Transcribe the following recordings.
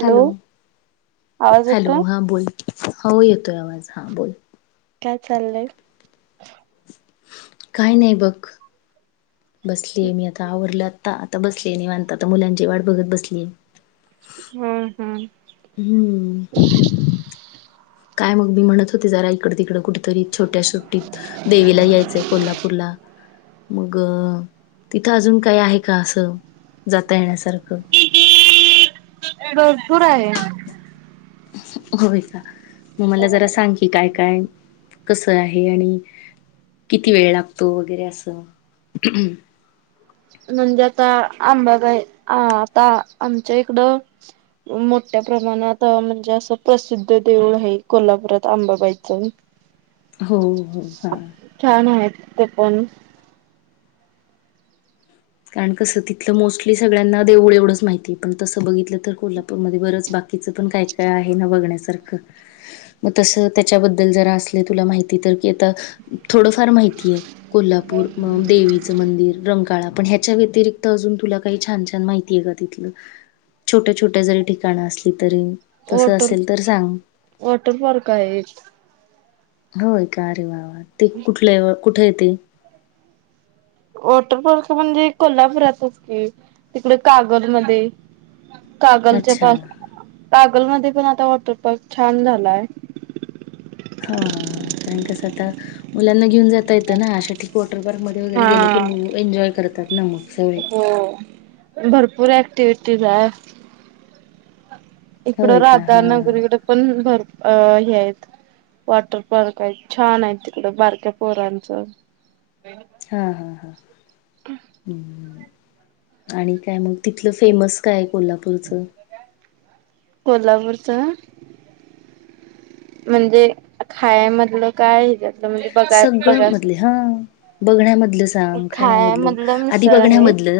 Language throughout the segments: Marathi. हॅलो आवाज हॅलो येतोय? हा बोल हो येतोय आवाज हा बोल काय चाललंय काय नाही बघ बसलीय मी आता आवरल आता आता बसलीय निवांत आता मुलांची वाट बघत बसलीय हम् हम्म हम्म काय मग मी म्हणत होते जरा इकड तिकडं कुठ तरी छोट्या सुटीत देवीला यायचंय कोल्हापूरला मग तिथं अजून काही हाय का असं जाता येण्यासारखं भरपूर आहे होय का मग मला जरा सांग की काय काय कस आहे आणि किती वेळ लागतो गर असं म्हणजे आता आंबागाय अ आता आमच्या इकडं मोठ्या प्रमाणात म्हणजे असं प्रसिद्ध देऊळ आहे कोल्हापुरात आंबाबाईचं हो हो हा पप्पांनी कारण कसं तिथलं मोस्टली सगळ्यांना देवळ एवढंच माहिती होत पण तसं बघितलं तर कोल्हा मध्ये बरंच बाकीचं पण काय काय आहे ना बघण्याच मग तस त्याच्याबद्दल जरा असल तुला माहिती तर तिथ थोडस फार माहितीय कोल्हापूर म देवीचं मंदिर रंकाळा पण ह्याच्या व्यतिरिक्त अजून तुला काही छान छान माहिती आहे का तिथलं छोट्या छोट्या जरी ठिकाणं असल तरी तसं वॉटर असेल तर सांग वॉटर पार्क आहे एक होय का अ रे वावा ते कुठल्या कुठे येत वॉटरपार्क म्हणजे कोल्हापुरातच की तिकडे कागल मध्ये कागलच्या पास अच्छा कागल पण आता वॉटर पार्क छान झालाय हा हा कारण कसं आता मुलांना घेऊन जाता येतं ना अशा ठिकाणी वॉटर पार्कमध्ये वगैरेले की हा मग एन्जॉय करतात ना मग सगळे. हो भरपूर ऍक्टिव्हटीज आहे इकडं होय का हा राधानगरीकडे पण आहेत वॉटर पार्क आहे छान आहे तिकडं बारक्या पोरांचं हा हा हा् आणि काय मग तिथलं फेमस काय कोल्हापूरच काय म्हणजे खायमधलं काय हच्यातलं म्हणजे बघा सगळं बघाय मधले हा बघण्यामधलं सांग खाया खाण्यामधलं मधलं आधी मिसळ आहे. बघण्यामधल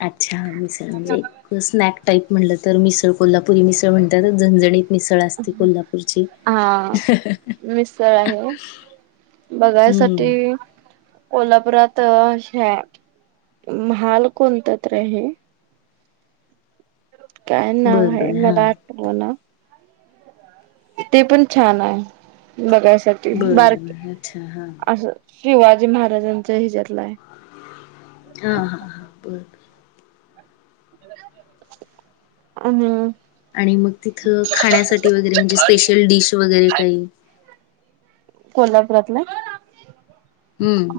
अच्छा म्हणजे स्नॅक टाईप म्हटलं तर मिसळ कोल्हापुरी मिसळ म्हणतातच झणझणीत मिसळ असती कोल्हापूरची हा मिसळ आहे. बघायसाठी हम्म कोल्हापुरात अशा महाल कोणत तर आहे काय नाव बरं आहे बरं हां मला आठवणा ते पण छान आहे बघायसाठी बरं बारक बरं अच्छा हां असं शिवाजी महाराजांचा हा हा हा बरर हम् आणि मग तिथं खाण्यासाठी वगैरे म्हणजे स्पेशल डिश वगैरे काही कोल्हापुरातलं हम्म.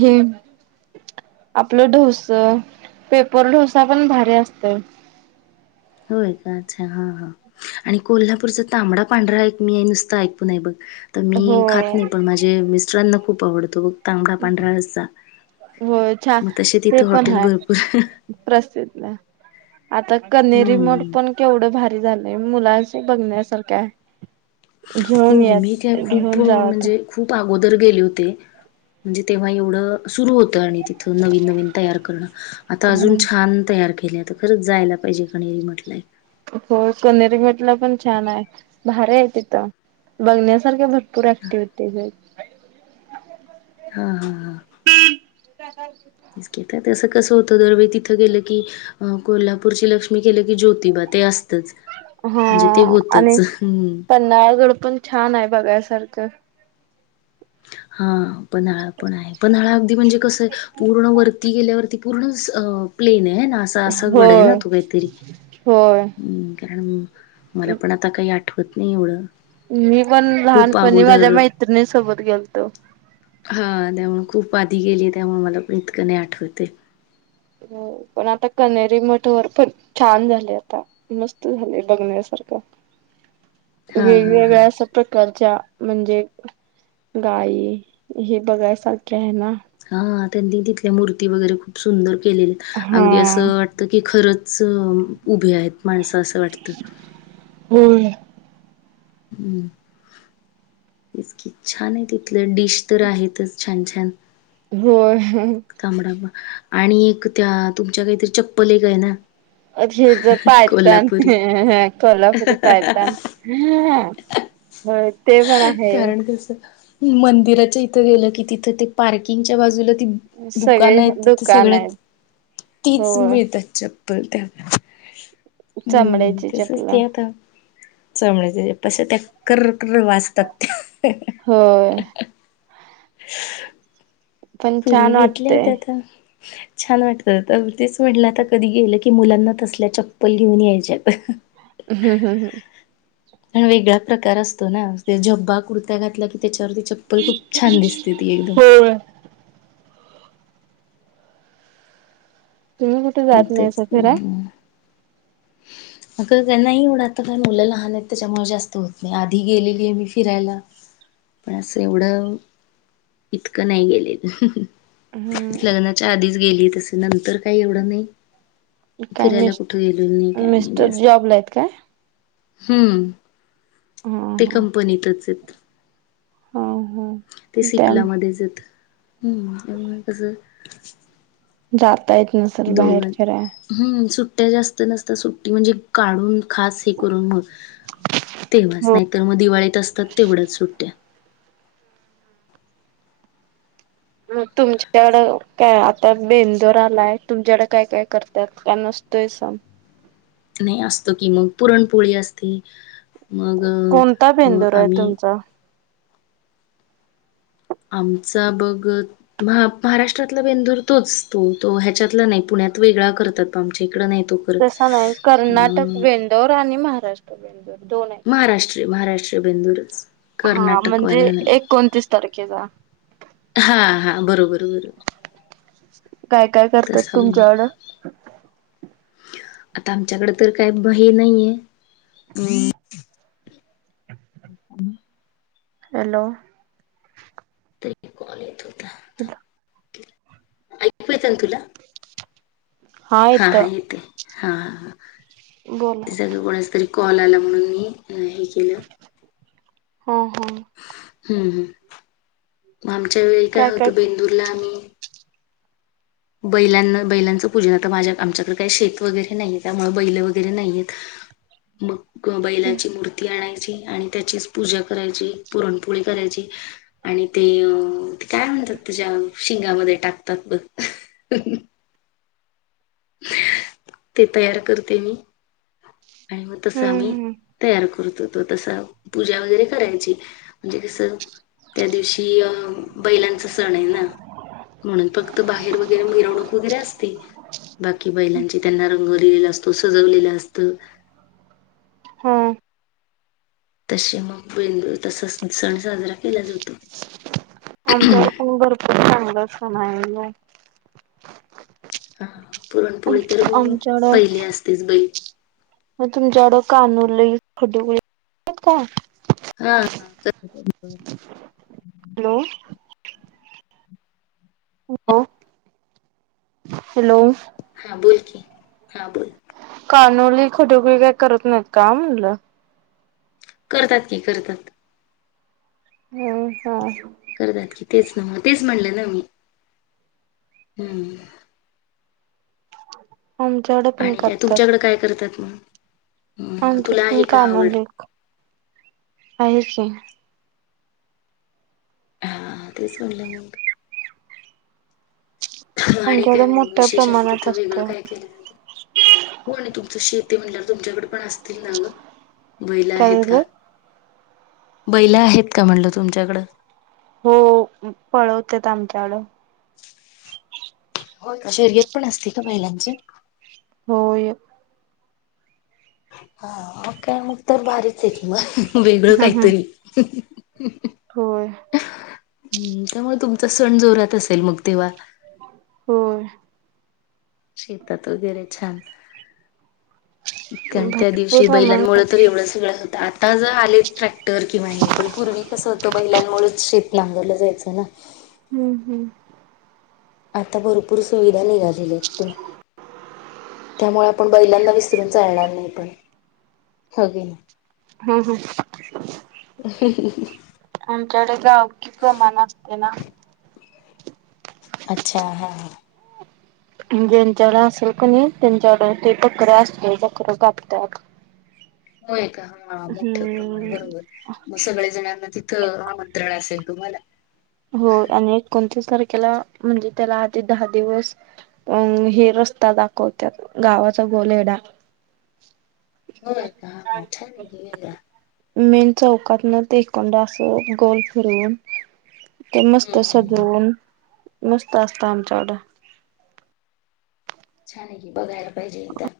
हम्म आपलं ढोस पेपर ढोसा पण भारी असत होय का अच्छा हा हा आणि कोल्हापूरचा तांबडा पांढरा एक मी आहे नुसतं ऐकून आहे बघ तर हो मी खात नाही पण माझे मिस्टरांना खूप आवडतो बघ तांबडा पांढरा रस्सा हो छान मग तसे ते तिथं पण हॉटेल ह भरपूर प्रसिद्ध आता कनेरी मठ हम्म. पण केवढं भारी झालंय मुलांच बघण्यासारखं आहे हो घेऊन हो या मी काय खूप घेऊन जावा आता म्हणजे खूप अगोदर गेले होते म्हणजे तेव्हा एवढं सुरु होत आणि तिथ नवीन नवीन तयार करणं आता अजून हम्म छान तयार केले खरंच जायला पाहिजे कनेरी मठला म्हटलंय हो कनेरी मटला पण छान आहे भार आहे तिथं बघण्यासारख्या भरपूर पूरा क्टिविटीज आहेत हा हा हा का इथे कसं असतं की कोल्हापूरची लक्ष्मी केलं की ज्योतिबा ते असत हा आणि हम्म. पन्हाळगड पण छान आहे बघायसारखं हा पन्हाळा पण आहे पन्हाळा अगदी म्हणजे कसं पूर्ण वरती गेल्यावरती पूर्ण प्लेन आहे असं असं घड आहे ना होय तू होय. काहीतरी् कारण मला पण आता काही आठवत नाही एवढं मी पण खूप लहानपणी माझ्या अगोदर मैत्रिणी सोबत गेलतो हा त्यामुळे खूप आधी गेली त्यामुळे मला पण इतकं नाही आठवते हो पण आता कनेरी मठ वर पण छान झाले आता मस्त झाले बघण्यासारखं हा हा हा. वेगवेेगळा्या स प्रकार म्हणजे गाय हे बघायस ना हा त्यांनी तिथल्या मूर्ती वगैरे खूप सुंदर केलेली अगदी हा. असं वाटतं की खरंच उभे आहेत माणसं असं वाटत होय छान आहे तिथलं डिश तर आहेतच छान छान हो तांबडाबा आणि एक त्या तुमच्या काहीतरी चप्पल काय ना अर हे जर पायतान कोल्हापुरी कोल्हापुरी पायतान होय ते पण आहे कारण कसं मंदिराच्या इथं गेलं की तिथ ते पार्किंगच्या बाजूला दुकानं सगळे आहेत तिथे दुकान आहेत सगळ्यात तीच होय मिळतात त हम् चमड्याची तसच चपला ते आता चामड्याच्या असतात ताशा तर कर कर वाचतात हो पण पूर्वी छान घेतल्या वाटतय होत्या आता छान वाटत तर तेच म्हटलं आता कधी गेलं की मुलांना तसल्या चप्पल घिऊन यायच्यात आणिण वेगळा प्रकार असतो ना जब्बा कुर्ता्या घातला की त्याच्यावरती चप्पल खूप छान दिसते ती एकदम होय तुम्ही कुठे जात तेच नाही फिराय [unintelligible] अग त्यांना एवढं आता काय मुलं लहान आहेत त्याच्यामुळे जास्त होत नाही आधी गेलेली आहे मी फिरायला पण असं एवढं इतकं नाही गेलेल हम्म लग्नाच्या आधीच गेली तसे नंतर काही एवढं नाही काय फिरायला मिस कुठे गेलो नाही काय नाही मिस्टर जास्त जॉबला आहेत काय हम्म हा ते हा कंपनीतच आहेत हा हा ते त्या सिपलामध्येच येत हम्म कसं जाता येत नसेल बाहेर फिराय ट्ट्या जास्त नसता सुट्टी म्हणजे काढून खास हे करून मग, तेव्हाच, हो नाहीतर मग दिवाळीत असतात तेवढ्याच सुट्ट्या. म तुमच्याकडं, काय आता बेंदूर आलाय तुमच्याकडं काय काय करतात? का नसत तोय सम नाही असतो की मग पुरणपोळी असते मग कोणता अ बेंदूर आहे आम्ही तुमचा आमचा बघ महा महाराष्ट्रातला बेंदूर तोच तो तो ह्याच्यातला नाही पुन्य त वेगळा करतात आमच्या इकडे नाही तो करत तसं नाही अ कर्नाटक बेंदोर आणि महाराष्ट्र बेंदोर दोन आहे महाराष्ट्र महाराष्ट्रीय बेंदूरच हा म्हणजे कर्नाटकवाला नाही एकोणतीस तारखेचा. हा हा बरोबर बरोबर. काय काय करतात तसा बन तुमच्याकडं? आता आमच्याकडे तर काय ब हे नाहीये अम [inaudible] हॅलो ते एक कॉल येत होता [unintelligible] ऐकू येतंय न तुला? हा हा येते, हा हा बोला सग कोणाचं तरी कॉल आला म्हणून मी, हे केलं हो हो हम्म हम्, मग आमच्या वेळी काय होतं बेंदूरला आम्ही बैलांना बैलांचं पूजन आता माझ्या आमच्याकडे काही शेत वगैरे नाहीय त्यामुळे बैलं वगैरे नाहीएत. मग हम्म बैलाची मूर्ती आणाय ची आणि त्याचीच पूजा करायची, पुरणपोळी करायची आणि ते काय म्ह आ त्याच्या शिंगामध्ये टाकतात ब ते तयार करते मी. आणि मग तसं आम्ही, हम्म हम्म तयार कर तो तसं, पूजा वगैरे करायची म्हणजे कसं त्या दिवशी अ बैलांचा सण आहे ना ना म्हणून फक्त बाहेर वगैरे मिरवणूक वगैरे असते. बाकी बैलांचे त्यांना रंग दिलेला असतो, सजवलेलं असतं. हम तसे मग बेंद तसा स सण साजरा केला जातो. आमच्याकडं पण भरपूर चांगलं सण [unintelligible] हा पुरणपोळी तर, आमच्याकडं पहिली असतेच बै मग तुमच्याकडं कानूले [unintelligible] का? हा हा [unintelligible] हॅलो ह हॅलो हा बोल की हा बोल कानोली, खटुगळे काही करत नाहीत का म्हनलं? करतात की करतात हम हा करतात की तेच ना म तेच म्हणलं ना मी हम् आमच्याकडे पण आणि काय करतात. तुमच्याकडे काय करतात? मग हम्म तुला आमच्यात पण आहे का आवड? कानुले आहेच ही. हा हा तेच म्हणलं मग् [unintelligible] आणि आमच्याकडे काय मग मोठ्या विशेष आणि प्रमाणात तिथं वेगळं असतंय. काय केलं जाते हो तुमचं शेत ते म्हल्या तुमच्याकडे पण असतील ना ग बैला काय आहेत का झालं? बैला आहेत का म्हणल तुमच्याकडं हो पळवतेेत आमच्याकड हो शर्यत पण असते का बहिलांची होय हा मग काय मग तर बारीच आहे की मग वेगळं काहीतरी हो हम्म त्यामुळे तुमचा सण जोरात असेल मग तेव्हा होय शेतात वगैरे छान ह कारण त्या दिवशी बैलांमुळेळ तर एवढं सगळं होतं आता जर आले ट्रॅक्टर किंवा हे पण पूर्वी कस त बहिलांमुळेच शीेत नांगरलं जायचं ना हम्म हम्म आता भरपूर सुविधा निघालेल्या आहेत त्यामुळे आपण बैलांना विसरून चालणार नाही पण होकी नाही हम्म हम् आमच्याकडे गाव कि प्रमाण असते ना अच्छा हा ज्यांच्याकडे असेल का नाही त्यांच्याकड ते बकरा असते बकरा कापतात होय का हा मोठ्या प्रमाण हम्म. बरोबर मग सगळ्या जणांना तिथ आमंत्रण असेल तुम्हाला हो आणि कोणतेच आणि त्याला म्हणजे त्याला आधी दहा दिवस अ हे रस्ता दाखवत्यात गावात अच्छा गोले एवडा होय का अच्छा हे ला मेन चौकातन ते हिकनड आसं गोल फिरूवून ते मस्त हम्म सजवून मस्त असतं आमच्याकड छान आहे की बघायला पाहिजे एकदा